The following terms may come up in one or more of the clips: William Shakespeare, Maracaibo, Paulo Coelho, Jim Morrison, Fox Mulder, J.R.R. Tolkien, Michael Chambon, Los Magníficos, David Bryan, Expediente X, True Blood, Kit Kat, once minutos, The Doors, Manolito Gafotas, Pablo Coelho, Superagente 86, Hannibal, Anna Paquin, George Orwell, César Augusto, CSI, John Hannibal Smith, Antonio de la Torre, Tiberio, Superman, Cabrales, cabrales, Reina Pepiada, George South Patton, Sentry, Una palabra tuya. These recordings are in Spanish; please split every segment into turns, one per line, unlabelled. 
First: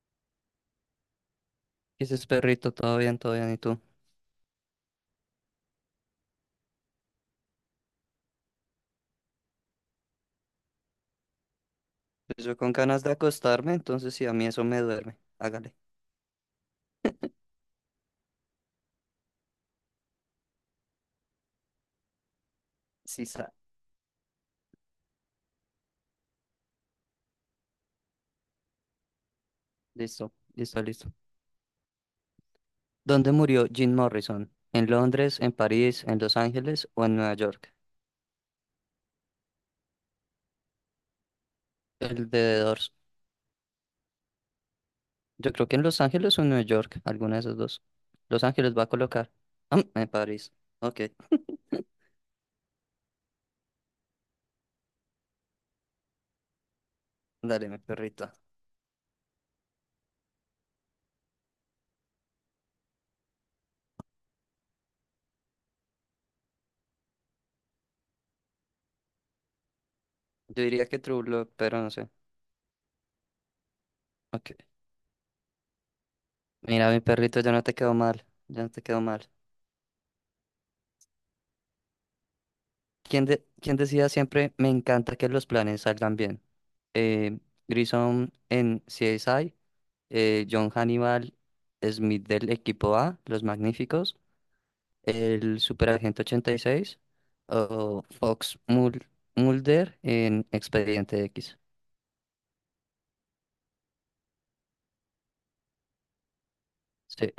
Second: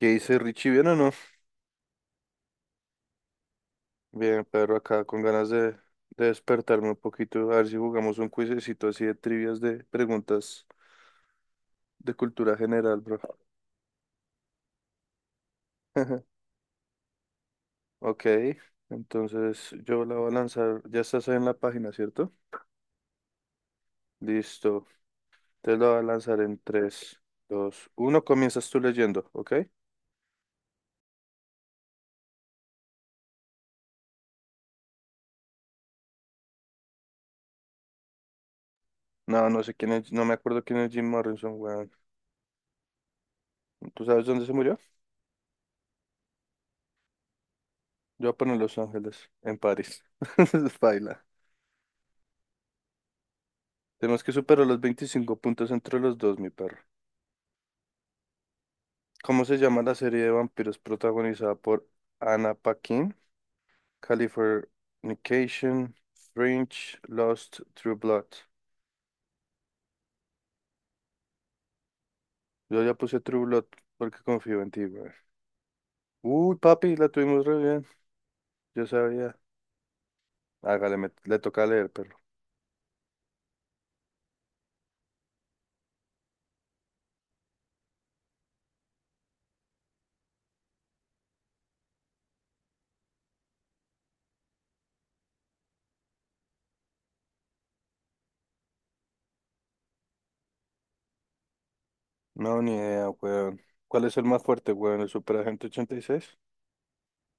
¿Qué dice Richie? ¿Bien o no?
Y dices, perrito, todo bien, ¿y tú?
Bien, Pedro, acá con ganas de despertarme un poquito, a ver si jugamos un cuisecito así de trivias de preguntas de
Pues
cultura
yo con
general,
ganas de
bro.
acostarme, entonces sí, a mí eso me duerme. Hágale.
Ok, entonces yo la voy a lanzar, ya estás ahí en la página, ¿cierto?
Sí, está.
Listo, te la voy a lanzar en tres, dos, uno. Comienzas tú leyendo, ¿ok?
Listo, listo, listo. ¿Dónde murió Jim Morrison? ¿En Londres, en París, en Los Ángeles o en Nueva York?
No, no sé quién es, no me acuerdo quién es Jim Morrison, weón.
El de The Doors.
¿Tú sabes dónde se murió?
Yo creo que en Los Ángeles o en Nueva York, alguna de esas dos.
Yo voy a
Los
poner
Ángeles
Los
va a
Ángeles,
colocar.
en
Ah,
París.
en París. Ok.
Baila. Tenemos que superar los 25 puntos entre los dos, mi perro.
Dale, mi perrito.
¿Cómo se llama la serie de vampiros protagonizada por Anna Paquin? Californication, Fringe, Lost, True Blood.
Yo diría que True Blood, pero no sé.
Yo ya puse True Blood porque
Ok.
confío en ti, güey. Uy,
Mira,
papi,
mi
la
perrito,
tuvimos
ya
re
no te
bien.
quedó mal. Ya no te
Yo
quedó mal.
sabía. Hágale, le toca leer, perro.
¿Quién, quién decía siempre, me encanta que los planes salgan bien? Eh, Grissom en CSI, John Hannibal Smith del equipo A, Los Magníficos, el Superagente 86, o Fox Mulder en Expediente X.
No, ni idea, weón. ¿Cuál es el más fuerte, weón? ¿El Superagente 86?
Sí,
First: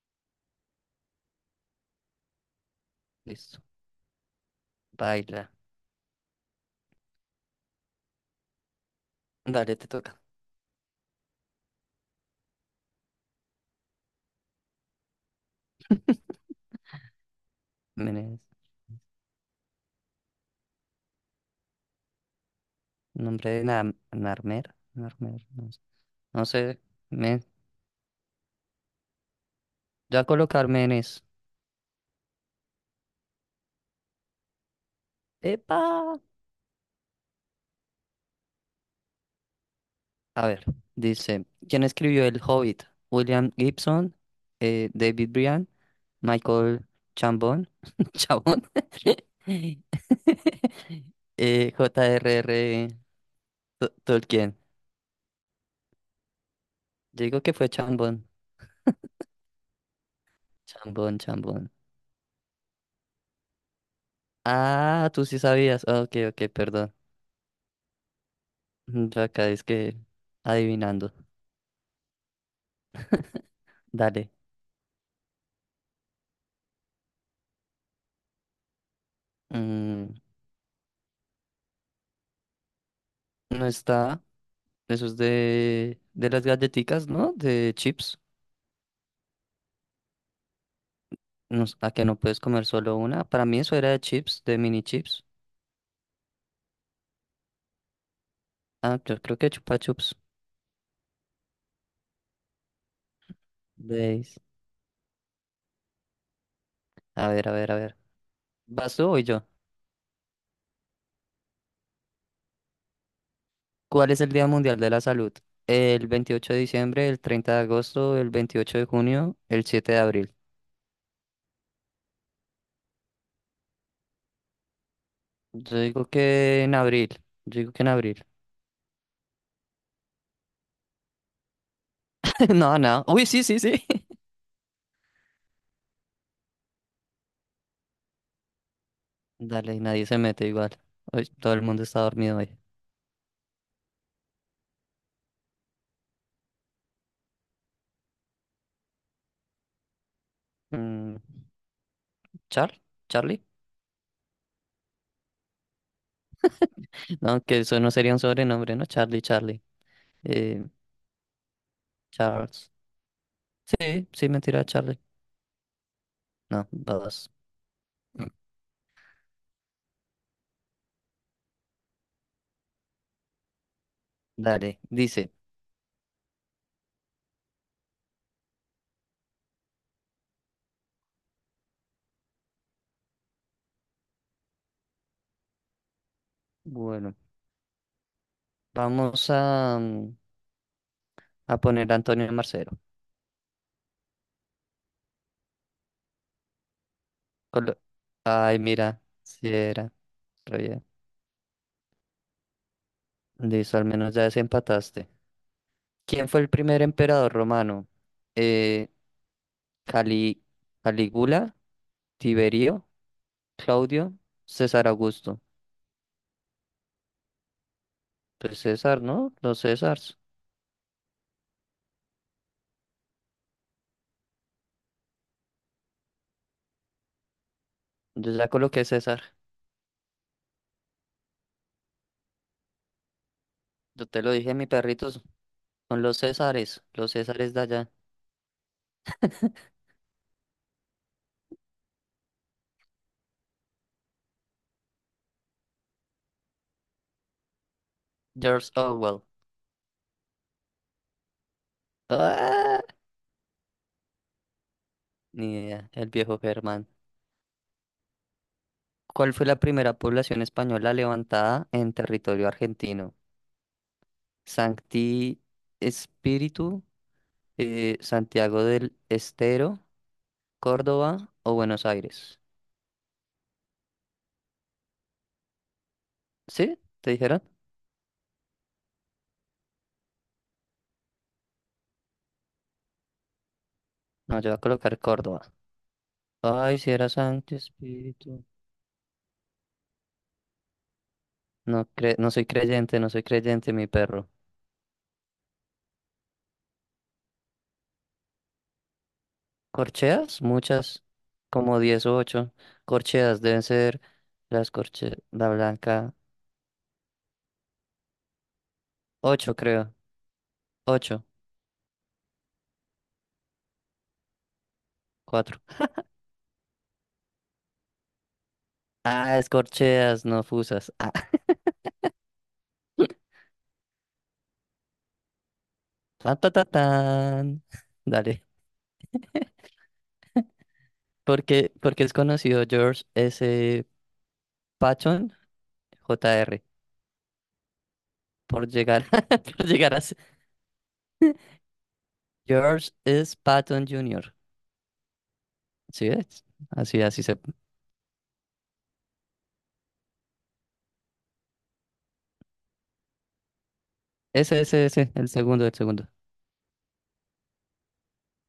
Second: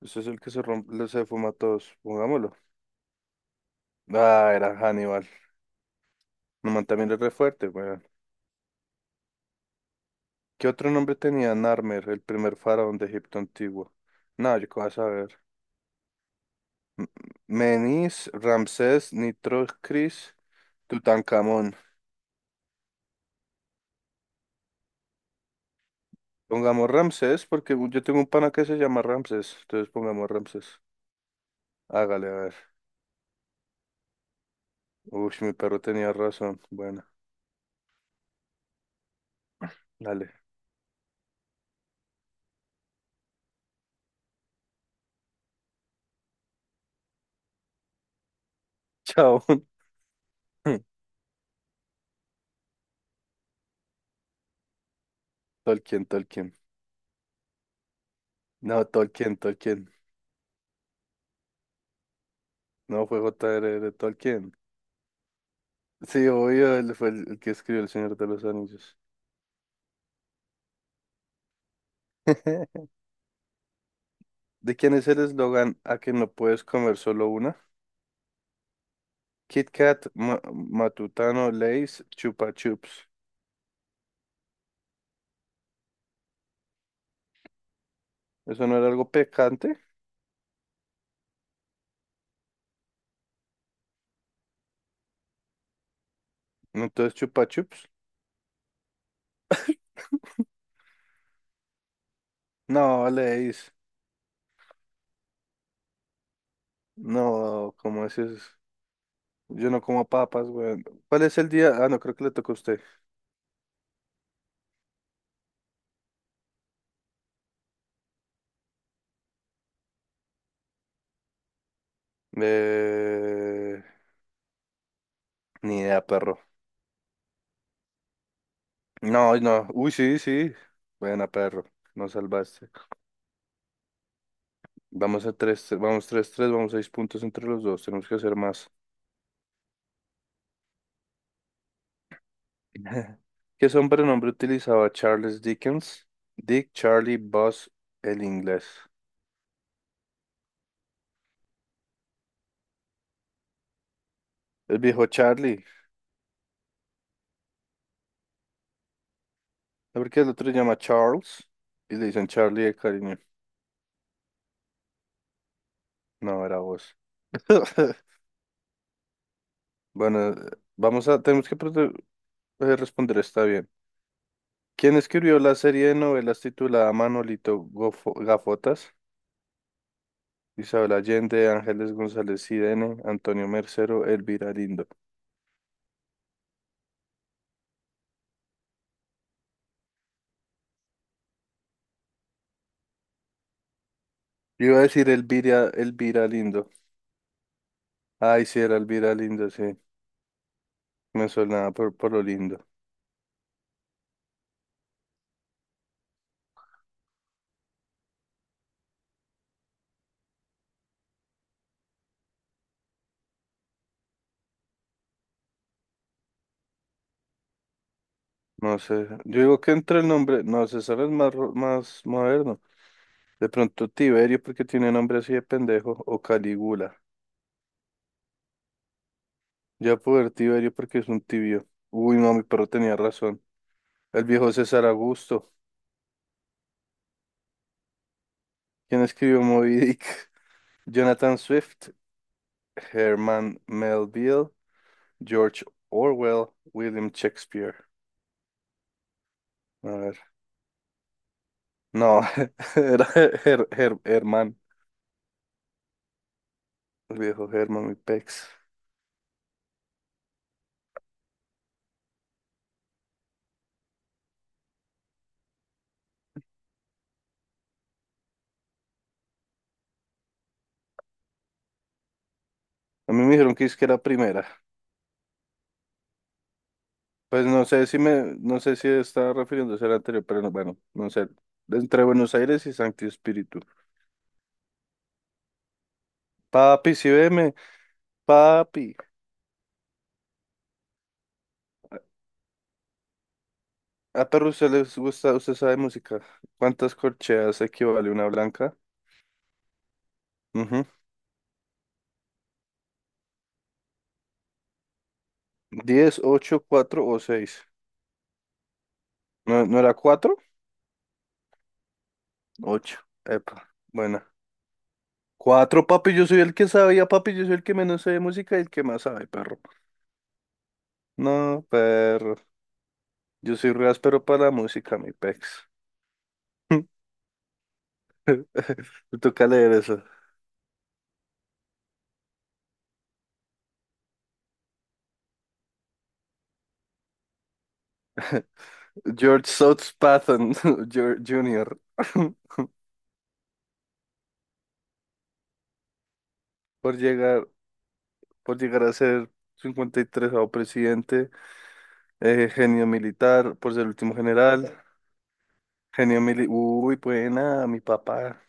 Ese es el que se rompe, se fuma a todos. Pongámoslo.
listo.
Ah, era Hannibal.
Baila.
No, man, también es re fuerte, güey.
Dale, te toca.
¿Qué otro nombre tenía Narmer, el primer faraón de Egipto antiguo? No, yo qué vas a saber. M- Menis,
Menes-
Ramsés, Nitrocris, Tutankamón.
Nombre de Narmer. Narmer, no sé. No sé.
Pongamos
Men.
Ramsés porque yo tengo un pana que se llama Ramsés. Entonces
Ya
pongamos
colocar
Ramsés.
Menes.
Hágale, a ver. Uy, mi perro tenía
¡Epa!
razón. Bueno, dale.
A ver, dice, ¿quién escribió El Hobbit? William Gibson, David Bryan, Michael Chambon, Chabón,
Chao.
J.R.R. Tolkien.
Tolkien, Tolkien.
Yo digo que fue Chambon,
No, Tolkien, Tolkien.
Chambon, Chambon.
No fue J.R.R. Tolkien.
Ah, tú sí sabías. Ah, Ok,
Sí,
ok,
obvio, él
perdón.
fue el que escribió El Señor de los Anillos.
Yo acá es que adivinando. Dale.
¿De quién es el eslogan «a que no puedes comer solo una»? Kit Kat,
Mm,
Matutano, Lays, Chupa Chups.
no está. Eso es de las galletitas, ¿no? De chips.
¿Eso no era algo picante?
No, a que no puedes comer solo una. Para mí eso era de chips, de mini chips.
Entonces, Chupa Chups.
Ah, yo creo que chupa chups.
No, Lays.
Veis. A ver, a ver,
No,
a ver.
¿cómo es eso?
¿Vas tú o voy yo?
Yo no como papas, güey. ¿Cuál es el día? Ah, no, creo que le toca a usted.
¿Cuál es el Día Mundial de la Salud? ¿El 28 de diciembre, el 30 de agosto, el 28 de junio, el 7 de abril?
Eh...
Yo
Ni idea,
digo
perro.
que en abril. Yo digo que en abril.
No, no. Uy, sí, sí. Buena, perro. Nos salvaste.
No, no. Uy, sí, sí, sí.
Vamos a 3. Vamos tres tres. Vamos 6 puntos entre los dos. Tenemos que hacer más.
Dale, nadie se mete igual. Uy, todo el mundo está dormido hoy.
¿Qué sobrenombre utilizaba Charles Dickens? Dick, Charlie, Buzz, el inglés.
Mm, ¿Char? ¿Charlie?
El viejo Charlie.
No, que eso no sería un sobrenombre, ¿no? Charlie, Charlie.
¿No? Porque el otro se
Eh,
llama Charles y le dicen Charlie
Charles.
de cariño.
Sí, sí, mentira, Charlie.
No, era
No,
vos.
babas.
Bueno, vamos a, tenemos que prote- responder está bien.
Dale,
¿Quién
dice.
escribió la serie de novelas titulada Gafotas? Isabel Allende, Ángeles González Cidene, Antonio Mercero, Elvira Lindo.
Bueno, vamos a poner a Antonio Marcelo.
Yo iba a decir Elvira, Elvira Lindo.
Colo-
Ay,
Ay,
sí, era
mira,
Elvira
si
Lindo, sí.
era. Re bien.
Me suena por lo lindo.
Listo, al menos ya desempataste. ¿Quién fue el primer emperador romano? Eh, Cali- Calígula, Tiberio, Claudio, César Augusto. Pues
No
César,
sé.
¿no?
Yo digo
Los
que entre el
Césars.
nombre. No, César es más, más moderno. De pronto Tiberio porque tiene nombre así de pendejo. O Calígula.
Yo ya coloqué César.
Ya puedo ver Tiberio porque es un tibio. Uy, no, mi perro tenía razón.
Yo te
El
lo
viejo
dije, mi
César
perrito,
Augusto.
son los Césares de allá.
¿Quién escribió Moby Dick? Jonathan Swift. Herman Melville. George Orwell. William Shakespeare.
George Orwell.
A ver. No,
Ah,
era Herman.
ni idea, el viejo Germán.
El viejo Herman, mi pex.
¿Cuál fue la primera población española levantada en territorio argentino? Sancti Espíritu, Santiago del Estero, Córdoba o Buenos Aires.
A mí me dijeron que es que era primera.
¿Sí? ¿Te dijeron?
Pues no sé no sé si estaba refiriéndose al anterior, pero no, bueno, no sé. Entre Buenos Aires y Santi Espíritu.
No, yo voy a colocar Córdoba. Ay, si
Papi, si
era
veme,
Sancti Espíritu.
papi.
No, no soy creyente, no soy creyente, mi
Ah,
perro.
pero usted les gusta, usted sabe música. ¿Cuántas corcheas equivale una blanca?
¿Corcheas?
Ujú.
Muchas, como 10 o 8 corcheas deben ser, las corcheas, la blanca.
Diez, ocho, cuatro o seis.
Ocho
¿No, no era
creo,
cuatro?
ocho.
Ocho. Epa, buena.
Cuatro.
Cuatro, papi, yo soy el que sabía, papi, yo soy el que menos sabe de música y el que más sabe,
Ah,
perro.
escorcheas, no fusas. Ah.
No, perro. Yo soy re áspero para la música, mi pex.
Tan, tan, tan, tan. Dale.
Me toca leer eso.
Porque es conocido George S. Patton, J R por llegar,
George
por llegar
South
a ser-
Patton Jr. Jr.,
George S. Patton Jr. ¿Sí ves?
por
Así, así se.
llegar, por llegar a ser 53 presidente, genio militar, por ser el último
Ese,
general,
ese, ese, el segundo, el segundo.
genio militar. Uy, buena, mi papá.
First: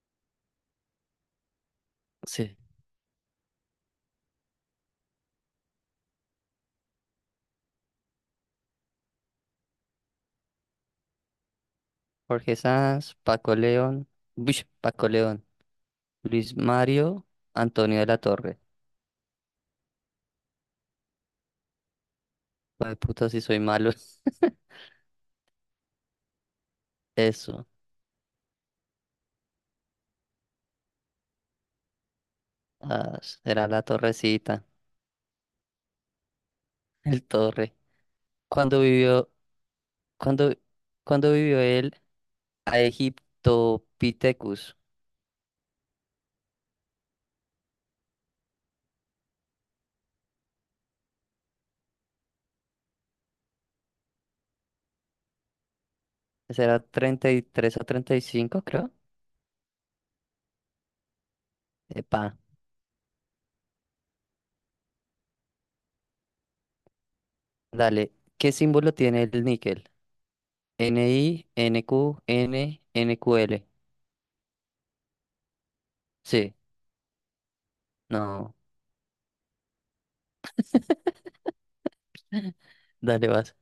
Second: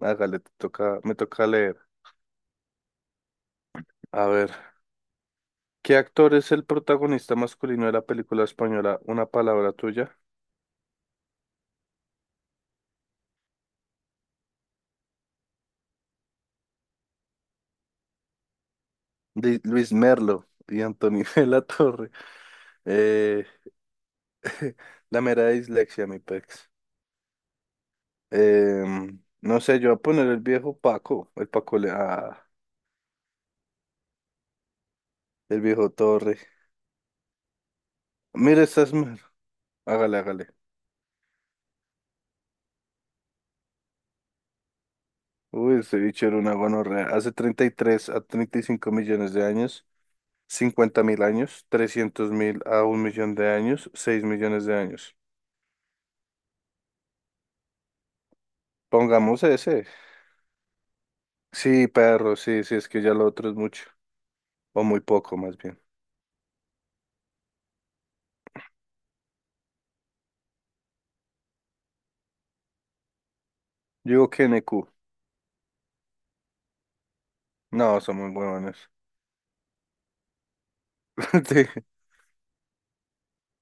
Hágale, te toca, me toca leer.
Sí.
A ver, ¿qué actor es el protagonista masculino de la película española Una palabra tuya?
Jorge Sanz, Paco León, Uish, Paco León, Luis Mario, Antonio de la Torre.
Luis Merlo y Antonio de la Torre.
Ay, puta, si
Eh,
soy malo.
la mera dislexia, mi pex.
Eso.
No sé, yo voy a poner el viejo Paco, el Paco le ah,
Ah, será la torrecita.
el viejo Torre.
El Torre.
Mira,
Cuando
estás mal.
vivió,
Hágale, hágale.
cuando, cuando vivió él a Pithecus?
Uy, ese bicho era una gonorrea. Hace 33 a 35 millones de años, 50.000 años, 300.000 a 1.000.000 de años, 6.000.000 de años.
Será treinta y tres a 35, creo.
Pongamos ese. Sí,
Epa,
perro, sí, sí, es que ya lo otro es mucho. O muy poco, más bien.
dale. ¿Qué símbolo tiene el níquel? NI, NQ, N, NQL.
Yo digo que N Q.
Sí,
No, son muy
no.
huevones. Sí.
Dale, vas.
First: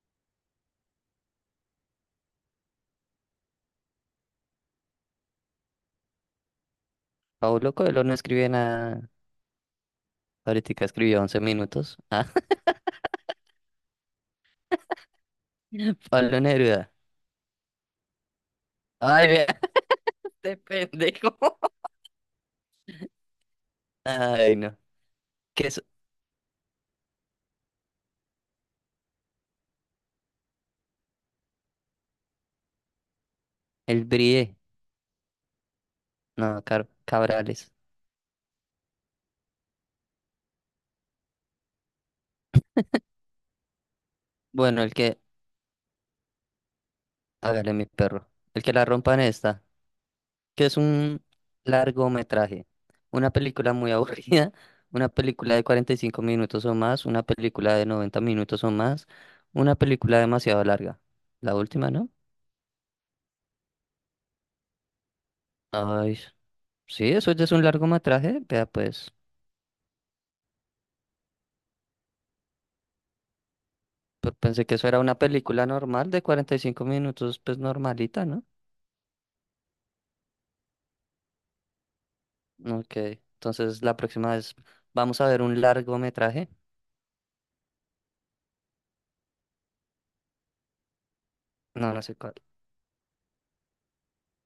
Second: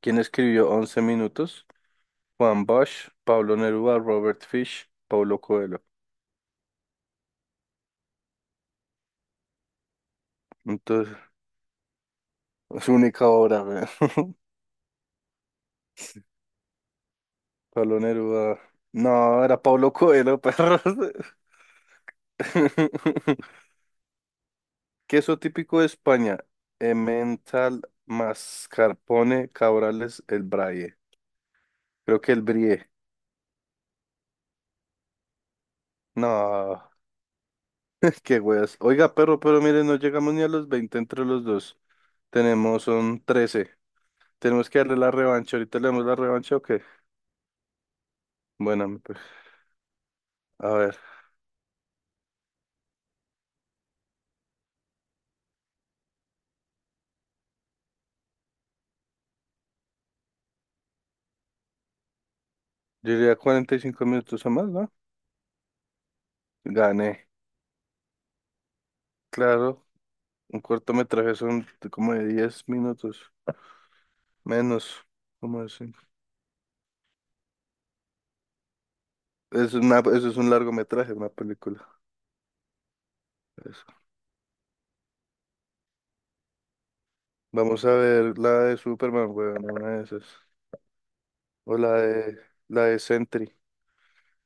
¿Quién escribió once minutos? Juan Bosch, Pablo Neruda, Robert Fish, Paulo Coelho.
Pablo Coelho no escribe nada. Ahorita
Entonces,
escribió 11 minutos. Ah,
su única obra, weón.
Pablo Neruda.
Pablo Neruda.
Ay,
No,
vea,
era Paulo Coelho,
este
perros.
pendejo. Ay, no.
Queso
¿Qué
típico
es?
de España. Emmental, mascarpone, cabrales, el braille. Creo que el brie.
El Brie. No,
No,
Cabrales.
qué weas. Oiga, perro, pero mire, no llegamos ni a los 20 entre los dos. Tenemos, son 13. Tenemos que
Bueno, el
darle la
que,
revancha. Ahorita le damos la revancha, ¿o qué?
hágale mi perro, el que la
Bueno,
rompa
pues.
en esta, que
A
es
ver.
un largometraje, una película muy aburrida, una película de 45 minutos o más, una película de 90 minutos o más, una película demasiado larga. La última, ¿no?
Yo diría 45 minutos o más, ¿no?
Ay, sí,
Gané.
eso ya es un largometraje, vea pues,
Claro, un cortometraje son de como de 10 minutos,
pensé que
menos,
eso era una
como
película
de cinco.
normal de 45 minutos, pues normalita, ¿no?
Es una, eso es un largometraje, una película.
Ok, entonces
Eso.
la próxima vez vamos a ver un largometraje,
Vamos a ver la de Superman, weón, una de esas. O
no, no sé cuál,
la de Sentry.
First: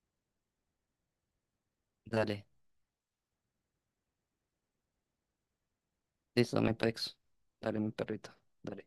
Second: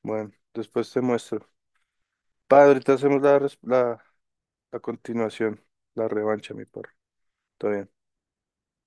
Bueno, después te muestro.
dale.
Padre, ahorita hacemos la continuación, la revancha,
Listo,
mi
dame
por.
pex.
Todo
Dale, mi
bien.
perrito. Dale.